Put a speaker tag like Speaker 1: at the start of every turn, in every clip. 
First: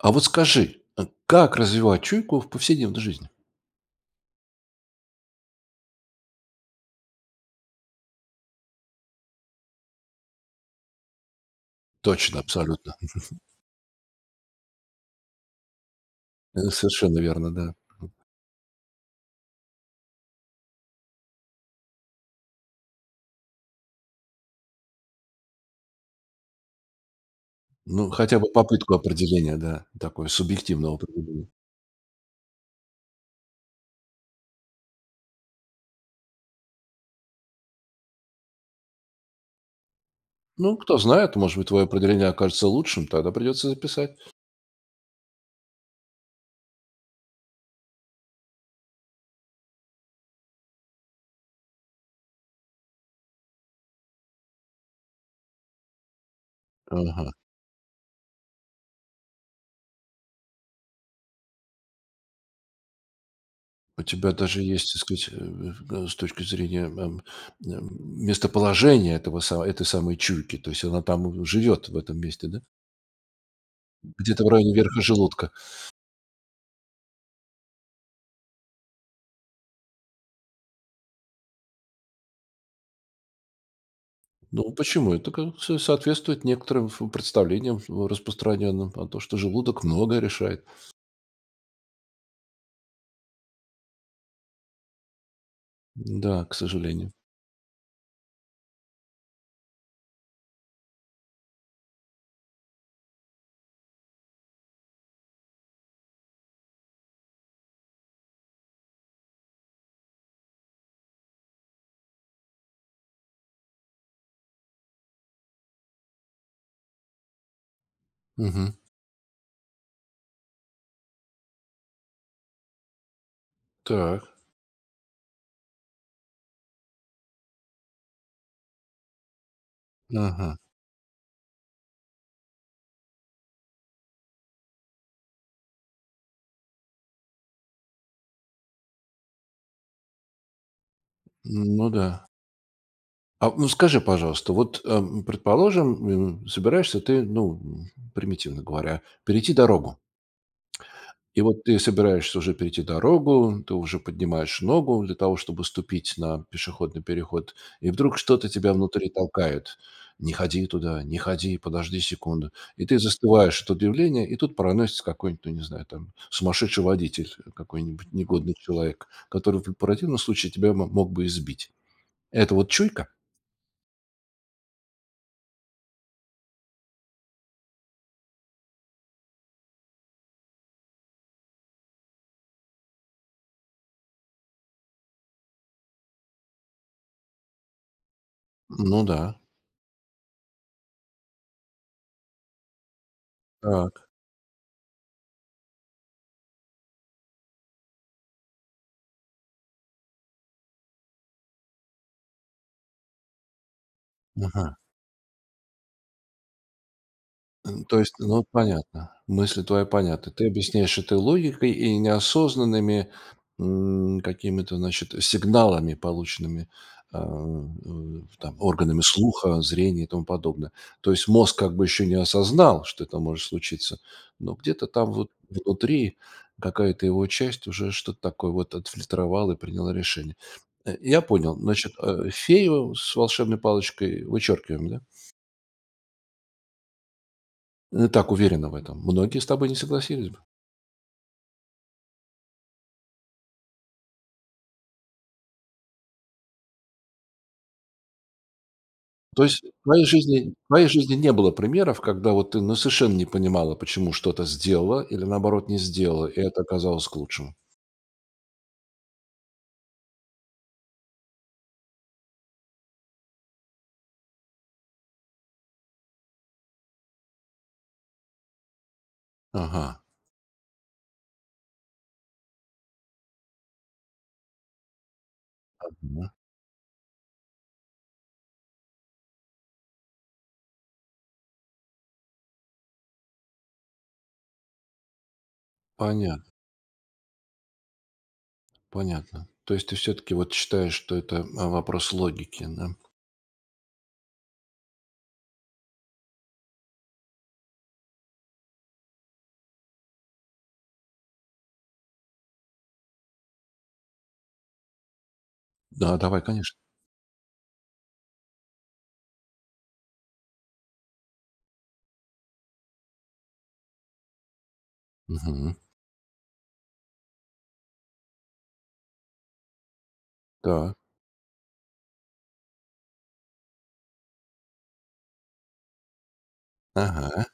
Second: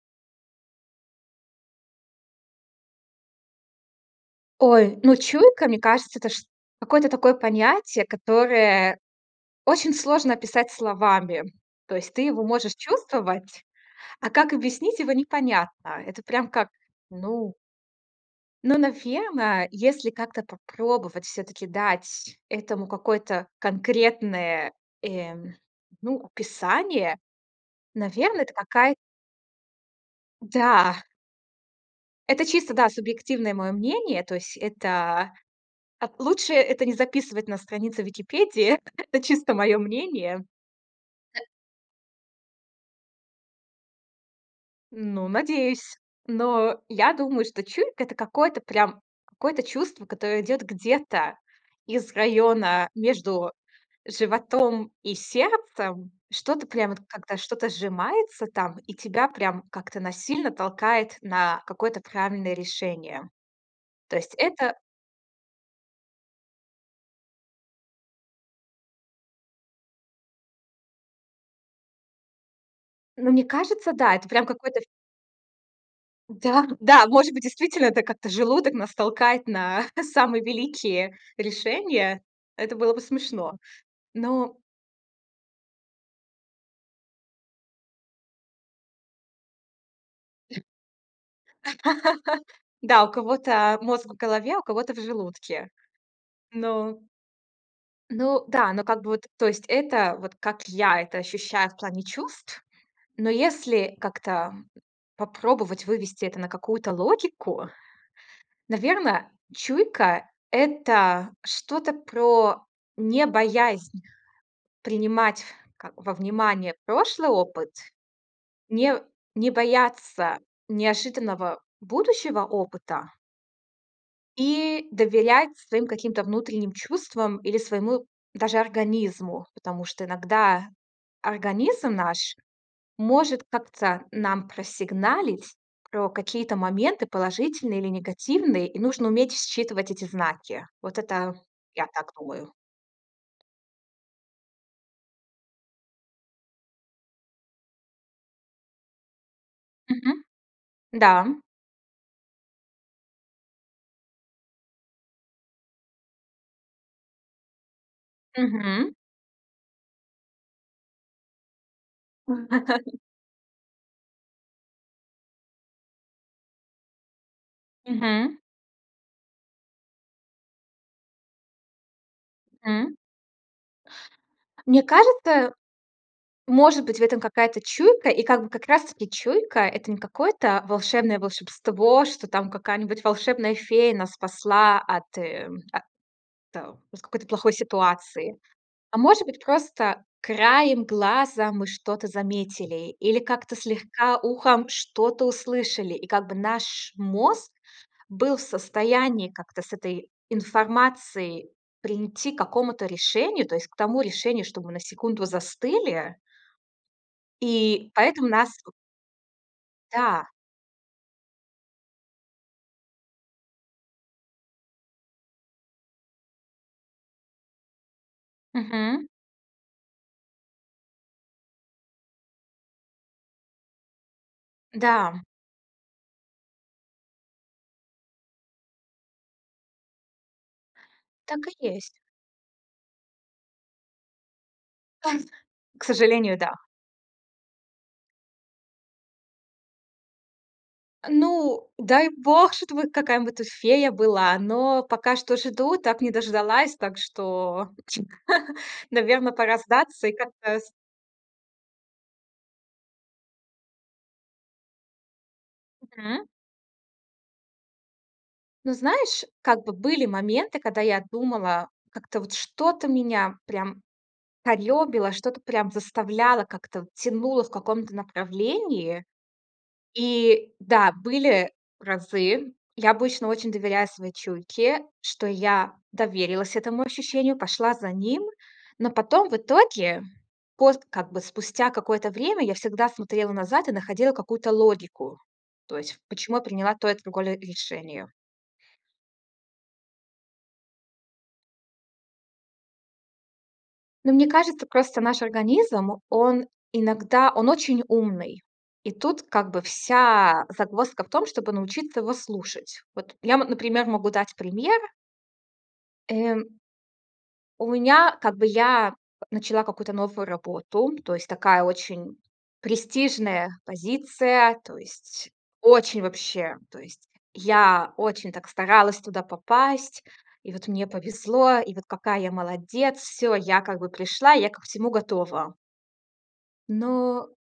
Speaker 1: А вот скажи, э, как развивать чуйку в повседневной жизни?
Speaker 2: Ой, ну чуйка, мне кажется, это, чт какое-то такое понятие, которое очень сложно описать словами. То есть ты
Speaker 1: Точно,
Speaker 2: его можешь
Speaker 1: абсолютно.
Speaker 2: чувствовать, а как объяснить его непонятно. Это прям как,
Speaker 1: Это совершенно верно,
Speaker 2: ну
Speaker 1: да. [unintelligible]
Speaker 2: ну, наверно, если как-то попробовать всё-таки дать этому какое-то конкретное, эм, ну, описание,
Speaker 1: Ну хотя
Speaker 2: наверное,
Speaker 1: бы
Speaker 2: это
Speaker 1: попытку
Speaker 2: какая
Speaker 1: определения, да, такой субъективной
Speaker 2: Да.
Speaker 1: опыт, мгм.
Speaker 2: Это чисто, да, субъективное мое мнение, то есть это а, лучше это не записывать на странице Википедии. Это чисто мое мнение.
Speaker 1: Ну, кто знает, может быть, твое определение окажется лучшим, тогда придется записать.
Speaker 2: Ну, надеюсь. Но я думаю, что чуйка- это какое-то прям, какое-то чувство, которое идёт где-то из района между животом и сердцем, что-то прямо
Speaker 1: Ага.
Speaker 2: как-то, что-то сжимается там, и тебя прям как-то насильно толкает на какое-то правильное решение,
Speaker 1: У
Speaker 2: то
Speaker 1: тебя
Speaker 2: есть
Speaker 1: даже
Speaker 2: это
Speaker 1: есть, так сказать, э, с точки зрения, эм, м, местоположение этого са этой самой чуйки, то есть она там живет в этом месте, да?
Speaker 2: Но мне кажется, да, это прям
Speaker 1: Где-то в районе
Speaker 2: какой-то в
Speaker 1: верха желудка.
Speaker 2: Да-да, может быть, действительно это как-то желудок нас толкает на самые великие решения, это было бы смешно, но
Speaker 1: Ну, почему это ка со соответствует некоторым в представлениям в распространенным о том, что желудок многое решает.
Speaker 2: Да, у кого-то, а, мозг в голове, у кого-то в желудке.
Speaker 1: Да, к
Speaker 2: Ну
Speaker 1: сожалению.
Speaker 2: Ну да, ну, как бы вот, то есть это, вот как я это ощущаю в плане чувств. Но если как-то попробовать вывести это на какую-то логику, наверно, чуйка- это что-то про не боязнь принимать, как во внимание прошлый опыт,
Speaker 1: Мгм.
Speaker 2: не не бояться неожиданного будущего опыта
Speaker 1: Так.
Speaker 2: и доверять своим каким-то внутренним чувствам или своему даже организму, потому что
Speaker 1: Ага.
Speaker 2: иногда организм наш может как-то нам просигналить про какие-то моменты, положительные или негативные, и нужно уметь считывать эти знаки. Вот это,
Speaker 1: Н
Speaker 2: я
Speaker 1: ну да.
Speaker 2: так думаю.
Speaker 1: А ну скажи, пожалуйста, вот, эм, предположим, м, собираешься ты, ну, примитивно говоря, перейти дорогу
Speaker 2: Мгм. Да.
Speaker 1: и вот ты собираешься уже перейти дорогу, ты уже поднимаешь ногу для того, чтобы ступить на пешеходный переход, и вдруг что-то тебя
Speaker 2: Мгм.
Speaker 1: внутри толкает: "Не ходи туда, не ходи, подожди секунду." И ты застываешь от удивления и тут проносится какой-нибудь, ну, не знаю, там, сумасшедший водитель какой-нибудь,
Speaker 2: Мгм.
Speaker 1: негодный человек, который в противном случае тебя мо мог бы и сбить. Это вот
Speaker 2: М.
Speaker 1: чуйка?
Speaker 2: Мне кажется, может быть, в этом какая-то чуйка. И как бы как раз таки чуйка- это не какое-то волшебное волшебство, что там какая-нибудь волшебная фея нас спасла от, э, о тэ от какой-то плохой ситуации, а
Speaker 1: Ну
Speaker 2: может
Speaker 1: да.
Speaker 2: быть, просто краем глаза мы что-то заметили или как-то
Speaker 1: Так.
Speaker 2: слегка ухом что-то услышали, и как бы наш мозг был в состоянии как-то с этой информацией прийти к какому-то решению, то есть к тому решению, что мы
Speaker 1: Ага.
Speaker 2: на секунду застыли
Speaker 1: Э,
Speaker 2: и
Speaker 1: то есть,
Speaker 2: поэтому
Speaker 1: ну,
Speaker 2: нас у
Speaker 1: понятно, мысли твои
Speaker 2: Да.
Speaker 1: понятны. Ты объясняешь это логикой и неосознанными, м, какими-то, значит, сигналами, полученными, а, там органами
Speaker 2: Мгм.
Speaker 1: слуха, зрения и тому подобное. То есть мозг как бы еще не осознал, что это может случиться, но где-то там
Speaker 2: Да.
Speaker 1: вот внутри какая-то его часть уже что-то такое вот отфильтровала и приняла решение. Э, я
Speaker 2: Так
Speaker 1: понял,
Speaker 2: и есть.
Speaker 1: значит, э, фею с волшебной палочкой вычеркиваем, да?
Speaker 2: К сожалению, да.
Speaker 1: Э, так уверена в этом? Многие с тобой не согласились бы.
Speaker 2: Ну, дай Бог, чтобы какая-нибудь тут фея была, но пока что жду, так не дождалась, так что, наверно,
Speaker 1: То
Speaker 2: пора
Speaker 1: есть в твоей
Speaker 2: сдаться и
Speaker 1: жизни
Speaker 2: как-то
Speaker 1: в
Speaker 2: с
Speaker 1: твоей жизни не было примеров, когда, вот, ты, ну, совершенно не понимала, почему что-то сделала, или наоборот не
Speaker 2: Мгм.
Speaker 1: сделала, и это оказалось к лучшему?
Speaker 2: Ну, знаешь, как бы были моменты, когда я думала, как-то вот что-то меня прям корёбило, что-то прям заставляло, как-то тянуло в каком-то направлении.
Speaker 1: Ага.
Speaker 2: И да, были разы Я обычно очень доверяю своей чуйке, что я
Speaker 1: Обидно.
Speaker 2: доверилась этому ощущению, пошла за ним, но потом в итоге, пост как бы спустя какое-то время, я всегда смотрела назад и находила какую-то логику, то есть почему я
Speaker 1: Понятно.
Speaker 2: приняла то и другое решение.
Speaker 1: Понятно. То есть ты всё-таки, вот, считаешь, что это, э, вопрос логики, да?
Speaker 2: Ну, мне кажется, просто, наш организм- он иногда, он очень умный, и тут как бы вся загвоздка в том, чтобы научиться его слушать. Вот я, м, например, могу дать пример
Speaker 1: Да, давай
Speaker 2: Эм.
Speaker 1: конечно.
Speaker 2: У меня, как бы я начала какую-то новую работу, то есть такая очень престижная позиция, то есть,
Speaker 1: Мгм.
Speaker 2: очень вообще. То есть, я очень, так, старалась туда попасть, и вот мне
Speaker 1: Так.
Speaker 2: повезло, и вот какая я молодец, всё, я как бы пришла, я ко всему готова. Но,
Speaker 1: Ага.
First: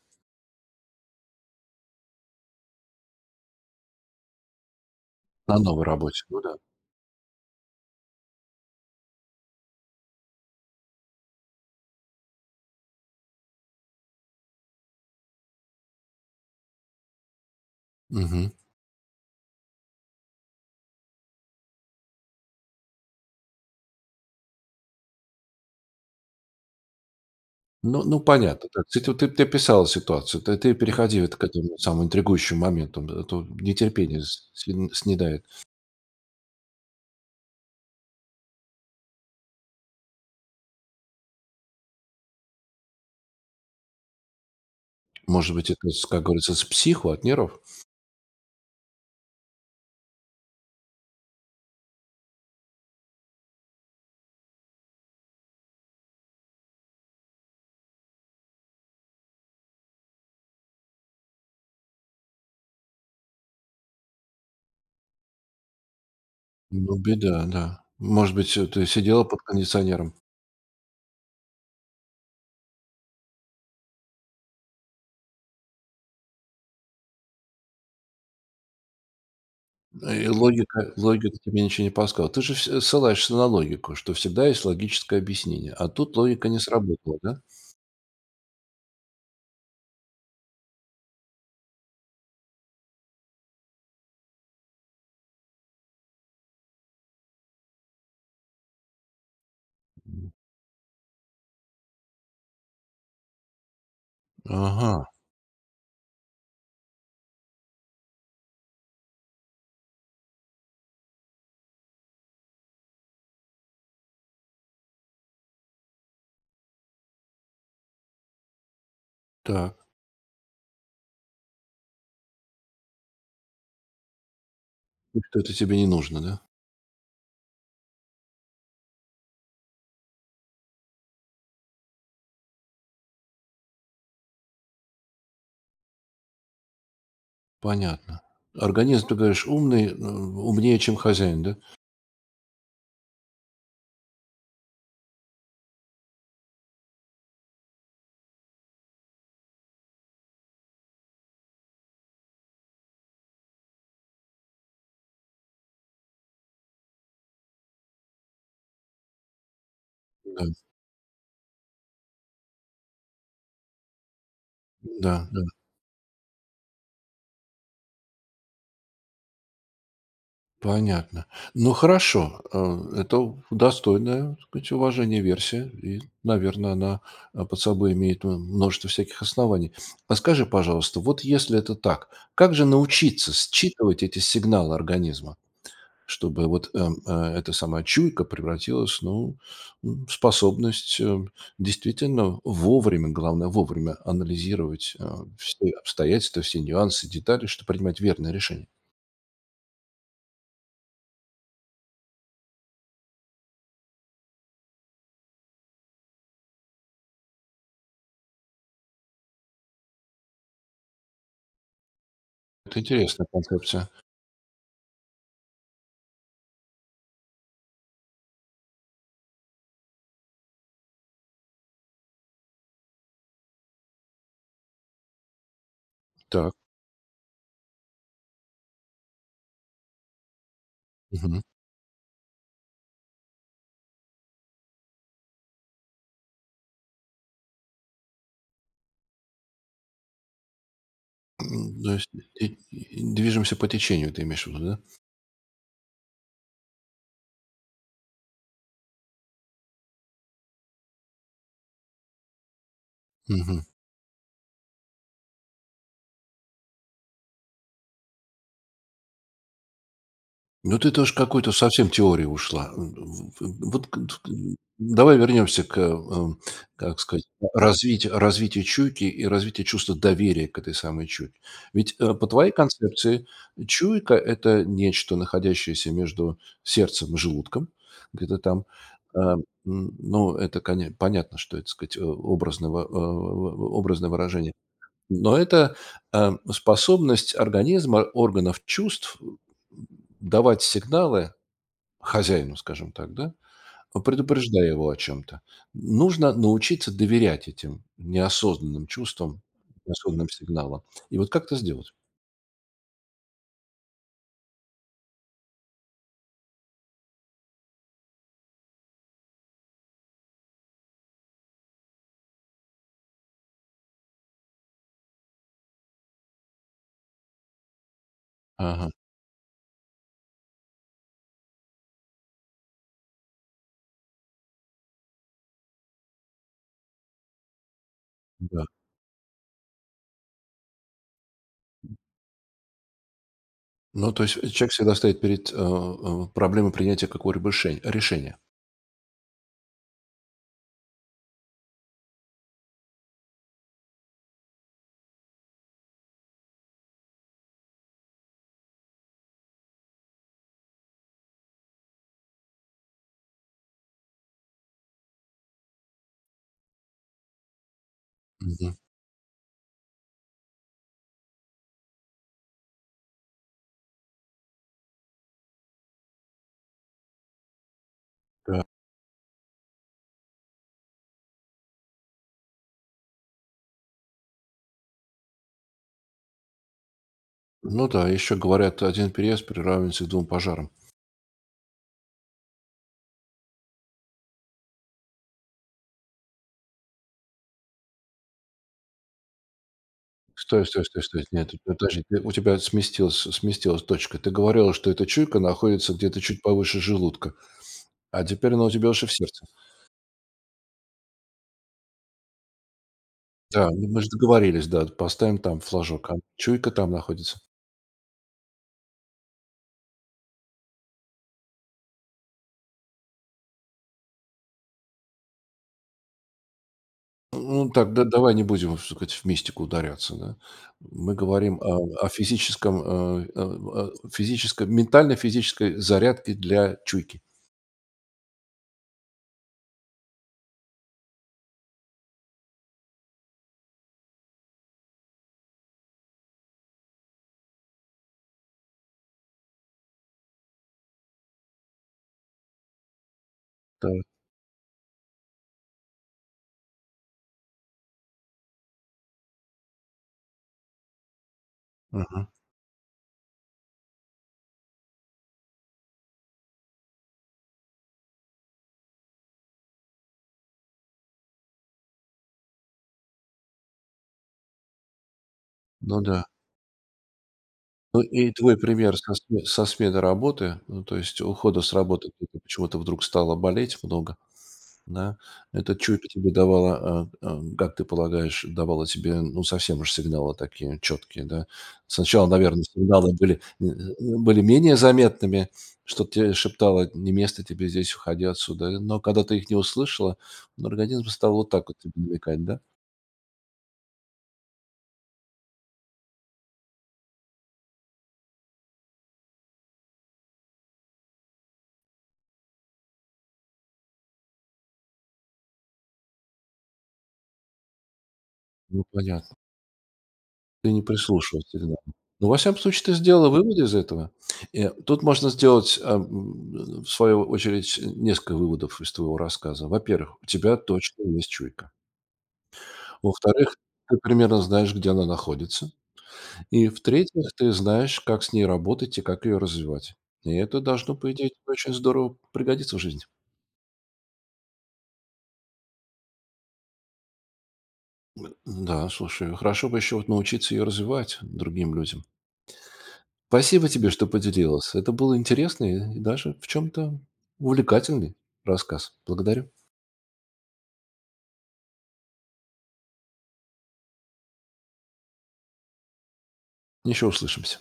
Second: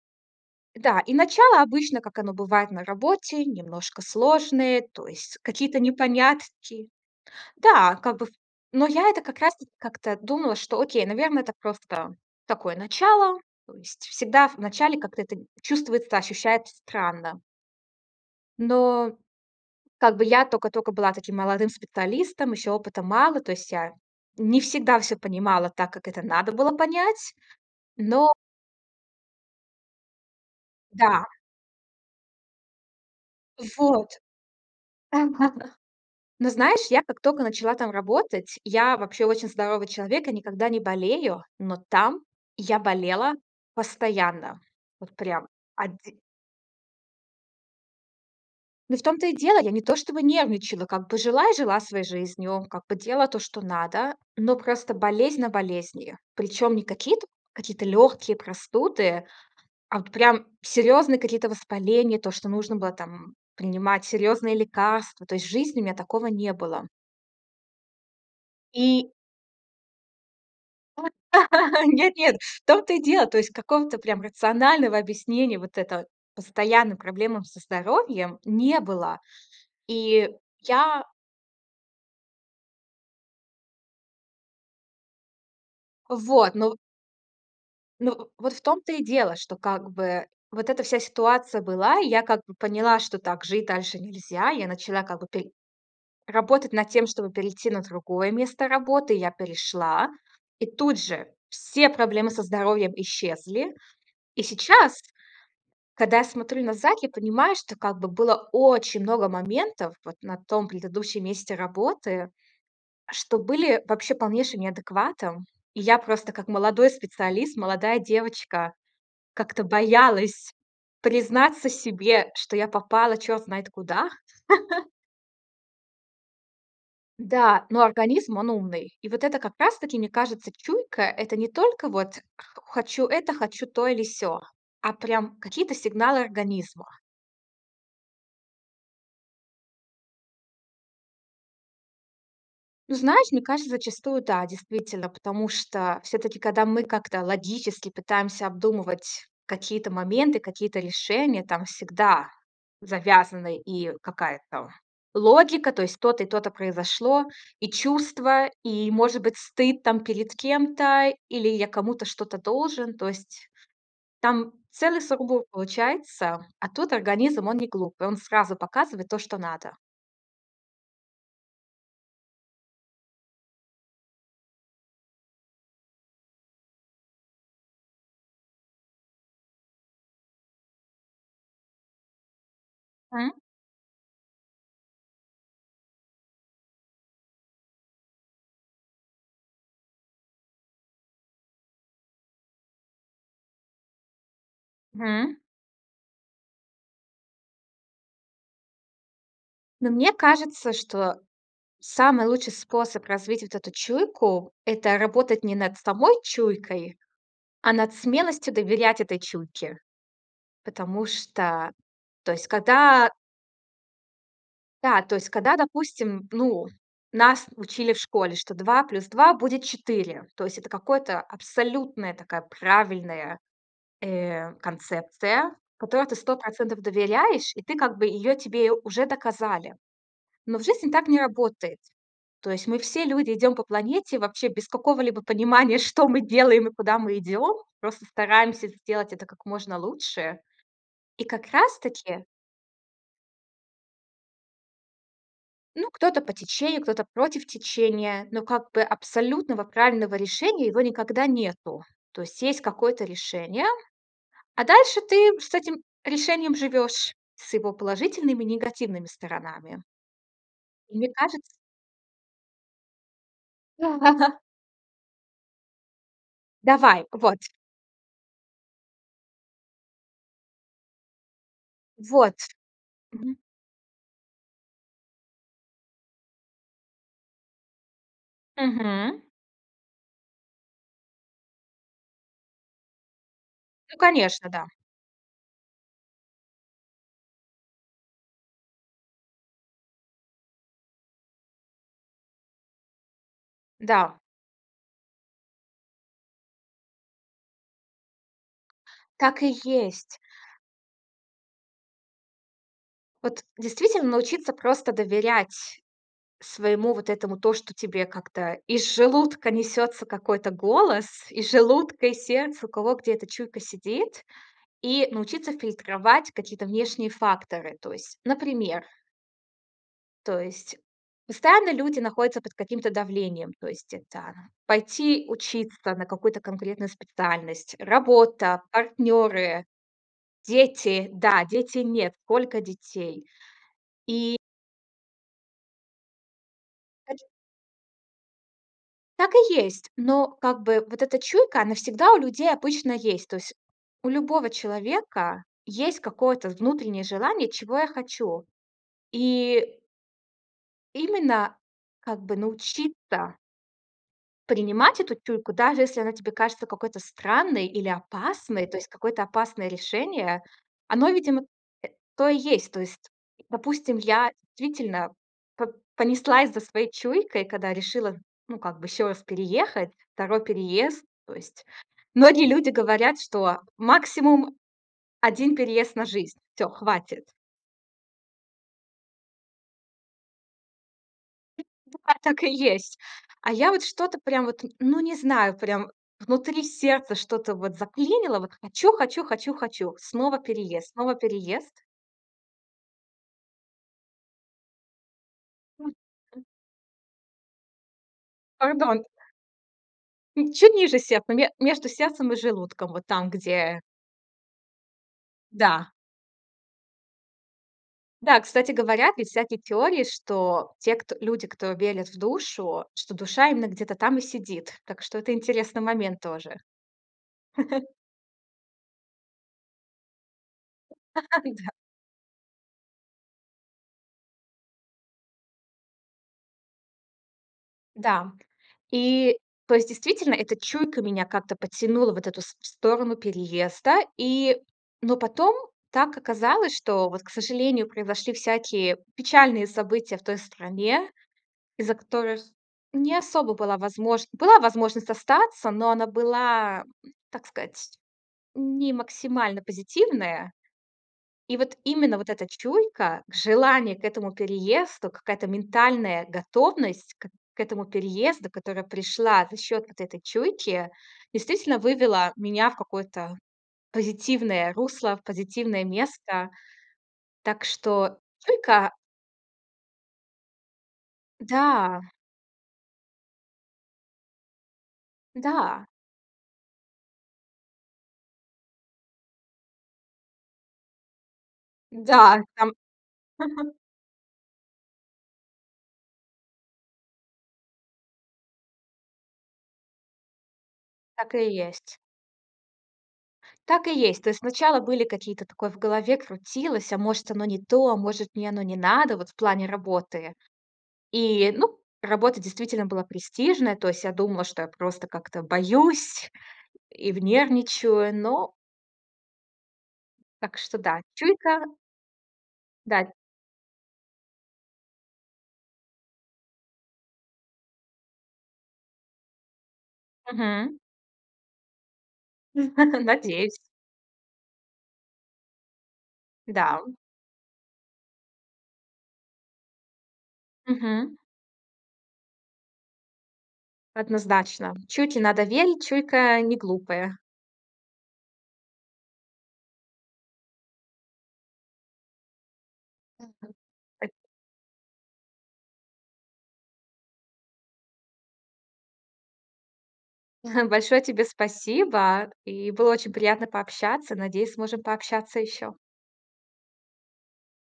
Speaker 2: да, и начало обычно, как оно бывает на работе, немножко сложное, то есть
Speaker 1: На
Speaker 2: какие-то
Speaker 1: новой работе, ну да.
Speaker 2: непонятки. Да, как бы в но я это как раз таки как-то думала, что окей, наверное, это просто такое начало, то есть, всегда в начале как-то это чувствуется, ощущается странно.
Speaker 1: Мгм.
Speaker 2: Но, как бы я токо-токо была таким молодым специалистом, ещё опыта мало, то есть я не всегда всё понимала так, как это надо было понять,
Speaker 1: Ну ну,
Speaker 2: но
Speaker 1: понятно, ты ту тут описала ситуацию, ты ты переходи
Speaker 2: Да.
Speaker 1: вот к этому самому интригующиму моменту, а то
Speaker 2: Вот.
Speaker 1: нетерпение с сн снедает.
Speaker 2: Но знаешь, я как токо начала там работать, я вообще очень здоровый человек и никогда не болею, но там я болела постоянно, вот прям.
Speaker 1: Может быть это, с
Speaker 2: Оди
Speaker 1: как говорится, с психу, от нервов?
Speaker 2: Ну в том-то и дело. Я не то чтобы нервничала, как бы жила, и жила своей жизнью, как бы делала то, что надо, но просто болезнь на болезнью. Причем не какие-то какие-то легкие простуды, а вот прям серьезные какие-то воспаления, то что нужно было там принимать серьезные лекарства. То есть в жизни у меня такого не было.
Speaker 1: Ну беда, да. Может быть всё то есть
Speaker 2: И
Speaker 1: сидела под кондиционером.
Speaker 2: Ну вот нет-нет! В том то и дело, то есть какого-то прям рационального объяснения вот это постоянным проблемам со здоровьем не было.
Speaker 1: Э, и
Speaker 2: И
Speaker 1: логика
Speaker 2: я
Speaker 1: логика тебе ничего не подсказывала? Ты же все ссылаешься на логику, что всегда есть логическое объяснение. А тут логика
Speaker 2: Вот,
Speaker 1: не
Speaker 2: ну
Speaker 1: сработала, да?
Speaker 2: ну, вот в том-то и дело, что как бы вот эта вся ситуация была, и я как бы поняла, что так жить дальше нельзя. Я начала как бы пер работать над тем, чтобы перейти на другое место работы. Я перешла-
Speaker 1: Хм.
Speaker 2: и тут же все проблемы со здоровьем исчезли. И сейчас,
Speaker 1: Ага!
Speaker 2: когда я смотрю назад, я понимаю, что как бы было очень много моментов вот на том предыдущем месте работы, что были вообще полнейшим неадекватом. И я просто, как молодой специалист, молодая девочка, как-то
Speaker 1: Так.
Speaker 2: боялась признаться себе, что я попала черт знает куда.
Speaker 1: Это-то тебе не нужно, да?
Speaker 2: Да, но организм он- умный. И вот это как раз таки, мне кажется, чуйка- это не только вот: "Х хочу это, хочу то или сё", а прям какие-то сигналы организма.
Speaker 1: Понятно. Организм, ты говоришь, умный, м, умнее, чем хозяин, да?
Speaker 2: Ну знаешь, мне кажется, зачастую да, действительно, потому что всё-таки, кода мы как-то логически пытаемся обдумывать какие-то моменты, какие-то решения, там всегда завязаны и какая-то логика, то есть то-то и то-то произошло, и чувства, и, может быть, стыд, там, перед
Speaker 1: Да.
Speaker 2: кем-то, или я кому-то что-то должен, то есть там целый
Speaker 1: Да, да.
Speaker 2: сургуб получается. А тут организм- он не глупый: он сразу показывает то, что надо.
Speaker 1: Понятно. Ну хорошо, э, это достойная, так сказать, уважения версия и, наверно, она, а, под собой имеет, м, множество всяких оснований. А скажи, пожалуйста, вот если это так, как же
Speaker 2: М.
Speaker 1: научиться считывать эти сигналы организма, чтобы вот, э, эта самая чуйка превратилась, ну, м, в способность, э, действительно вовремя, главное вовремя, анализировать, а,
Speaker 2: М.
Speaker 1: все обстоятельства, все нюансы, детали, чтобы принимать верное решение?
Speaker 2: Но мне кажется, что самый лучший способ развить вот эту чуйку- это работать не над самой чуйкой, а над смелостью доверять этой чуйке. Потому что, то есть
Speaker 1: Это
Speaker 2: когда
Speaker 1: интересная концепция.
Speaker 2: Да, то есть когда, допустим, ну, нас учили в школе, что 2 плюс 2 будет 4. То есть это какое-то абсолютная такая правильная, э, концепция, которой ты сто
Speaker 1: Так.
Speaker 2: процентов доверяешь, и ты, как бы, ее тебе уже доказали. Но в жизни так не
Speaker 1: Мгм.
Speaker 2: работает. То есть мы все люди идем по планете вообще без какого-либо понимания, что мы делаем и куда мы идем. Просто стараемся сделать это как можно лучше. И как раз
Speaker 1: М, то есть,
Speaker 2: таки
Speaker 1: и н движемся по течению, ты имеешь ввиду, да?
Speaker 2: Ну кто-то по течению, кто-то против течения, но как бы абсолютного правильного решения- его никогда нету. То есть есть какое-то
Speaker 1: Мгм.
Speaker 2: решение, а дальше ты с этим решением живешь, с его положительными и негативными сторонами.
Speaker 1: Ну ты
Speaker 2: И мне
Speaker 1: тоже к
Speaker 2: кажется
Speaker 1: какой-то совсем теории ушла. В в в вот, как т давай вернемся к, э, как
Speaker 2: Давай.
Speaker 1: сказать,
Speaker 2: Вот.
Speaker 1: развитию развитию чуйки и развития чувства доверия к этой самой чуйке. Ведь, э, по
Speaker 2: Вот.
Speaker 1: твоей концепции
Speaker 2: Мгм.
Speaker 1: чуйка- это нечто находящееся между сердцем и желудком, где-то там, э,
Speaker 2: Мгм.
Speaker 1: н ну это, коне понятно, что это так сказать, о образного э, о о
Speaker 2: Ну,
Speaker 1: образное
Speaker 2: конечно,
Speaker 1: выражение.
Speaker 2: да.
Speaker 1: Но это, э, способность организма, органов чувств давать сигналы хозяину, скажем так, да,
Speaker 2: Да.
Speaker 1: предупреждая его о чем-то. Нужно научиться доверять этим неосознанным чувствам,
Speaker 2: Так и есть.
Speaker 1: осознанным сигналам. И вот как это сделать?
Speaker 2: Вот действительно научиться просто доверять своему вот этому, то, что тебе как-то из желудка несется какой-то голос, из желудка и сердца, у кого где эта чуйка сидит, и научиться фильтровать какие-то внешние факторы. То есть, например
Speaker 1: Ага.
Speaker 2: то есть постоянно люди находятся под каким-то давлением: то есть это пойти учиться на какую-то конкретную специальность, работа,
Speaker 1: Да.
Speaker 2: партнеры, дети. Да- дети, нет, сколько детей.
Speaker 1: Ну то
Speaker 2: И
Speaker 1: есть, э, человек всегда стоит перед э, э, проблемой принятия какого-либо реше решения.
Speaker 2: Так и есть. Но, как бы, вот эта чуйка, она всегда у людей обычно есть. То есть у любого человека есть какое-то внутреннее желание, чего я хочу? И именно, как бы, научиться принимать эту чуйку, даже если она тебе кажется какой-то странной, или опасной, то
Speaker 1: Мгм.
Speaker 2: есть какое-то опасное решение, оно, видимо, э, то и есть. То есть, допустим, я действительно п понеслась за своей чуйкой, когда решила, ну
Speaker 1: Да.
Speaker 2: как бы, ещё раз переехать, 2 переезд. То есть многие люди говорят, что максимум 1 переезд на жизнь. Всё, хватит.
Speaker 1: Ну да, ещё говорят, что 1 переезд приравнивается к 2 пожарам.
Speaker 2: А, так и есть. А я вот что-то прям, вот, ну не знаю, прям, внутри сердца что-то, вот, заклинило, вот хочу хочу хочу хочу снова
Speaker 1: Стой стой
Speaker 2: переезд,
Speaker 1: стой
Speaker 2: снова
Speaker 1: стой, нет,
Speaker 2: переезд!
Speaker 1: ну подожди у тебя сместилась сместилась точка. Ты говорила, что эта чуйка находится где-то чуть
Speaker 2: [unintelligible]
Speaker 1: повыше желудка, а теперь она у тебя
Speaker 2: Пардон.
Speaker 1: уже в сердце.
Speaker 2: М, чуть ниже сердцем, ме между сердцем и желудком. Вот там,
Speaker 1: Да.
Speaker 2: где
Speaker 1: Ну мы же договорились, да, поставим там
Speaker 2: Да.
Speaker 1: флажок. [unintelligible] Чуйка там находится.
Speaker 2: Да, кстати говоря, есть всякие теории, что те кто люди, кто верят в душу, что душа именно где-то там и сидит. Так что это интересный момент тоже.
Speaker 1: Н ну так д-давай не будем вс в мистику ударяться, да, мы говорим
Speaker 2: Да.
Speaker 1: о о физическом, а а а, о физическом ментально-физической зарядки для чуйки.
Speaker 2: Да. И, то есть, действительно эта чуйка меня как-то потянула вот в эту в сто сторону переезда, и, но потом так оказалось, что вот, к сожалению, произошли всякие печальные события в той стране, из-за которых не особо была
Speaker 1: Так.
Speaker 2: возможн была возможность остаться, но она была, так сказать, не максимально позитивная. И вот именно,
Speaker 1: Ага.
Speaker 2: вот эта чуйка, желание к этому переезду, какая-то ментальная готовность к к этому переезду, которая пришла за счёт вот этой чуйки, действительно вывела меня в какое-то позитивное русло, в позитивное
Speaker 1: Ну да.
Speaker 2: место. Так
Speaker 1: Ну, э,
Speaker 2: что
Speaker 1: и твой
Speaker 2: только
Speaker 1: пример со сме со смены работы, ну, то есть ухода с
Speaker 2: Да.
Speaker 1: работы, [unintelligible] почему-то вдруг стало болеть много, да, это
Speaker 2: Да.
Speaker 1: чуйка тебе давала, э э, как ты полагаешь, давала тебе, ну, совсем уж сигналы, такие четкие, да? Сначала,
Speaker 2: Да,
Speaker 1: наверное,
Speaker 2: там
Speaker 1: сигналы были, были менее заметными, что-то те шептало: "Не место тебе здесь, уходи отсюда". Но когда ты их не услышала, организм стал
Speaker 2: Так
Speaker 1: вот
Speaker 2: и
Speaker 1: так вот
Speaker 2: есть.
Speaker 1: намекать, да.
Speaker 2: Так и есть. То есть сначала были какие-то, такое в голове крутилось: "А может, оно не то? А может, мне оно не надо, вот в плане работы?" И, ну, работа действительно была престижная, то есть я думала, что я просто как-то боюсь и нервничаю, но
Speaker 1: Ну понятно.
Speaker 2: так
Speaker 1: Ты
Speaker 2: что,
Speaker 1: не
Speaker 2: да
Speaker 1: прислушивался
Speaker 2: чуйка
Speaker 1: к нам. Во всяком случае ты
Speaker 2: Да.
Speaker 1: сделала выводы из этого, э, тут можно сделать ам, в свою очередь, несколько выводов, из твоего рассказа. Во-первых, у тебя
Speaker 2: Мгм.
Speaker 1: точно есть чуйка во-вторых,
Speaker 2: Надеюсь.
Speaker 1: ты примерно знаешь, где она находится. И,
Speaker 2: Да.
Speaker 1: в-третьих, ты знаешь, как с ней работать и как её развивать. И это должно, по
Speaker 2: Мгм.
Speaker 1: идее, очень здорово пригодиться в жизни.
Speaker 2: Однозначно. Чуйки надо верить, чуйка неглупая.
Speaker 1: Н-да, слушай, хорошо бы ещё вот научиться её развивать другим людям.
Speaker 2: Мгм.
Speaker 1: Спасибо тебе, что
Speaker 2: [unintelligible]
Speaker 1: поделилась, это был интересный, и даже, в чем-то, увлекательный рассказ. Благодарю.
Speaker 2: Большое тебе спасибо, и было очень приятно пообщаться. Надеюсь, сможем пообщаться ещё.
Speaker 1: Ещё услышимся!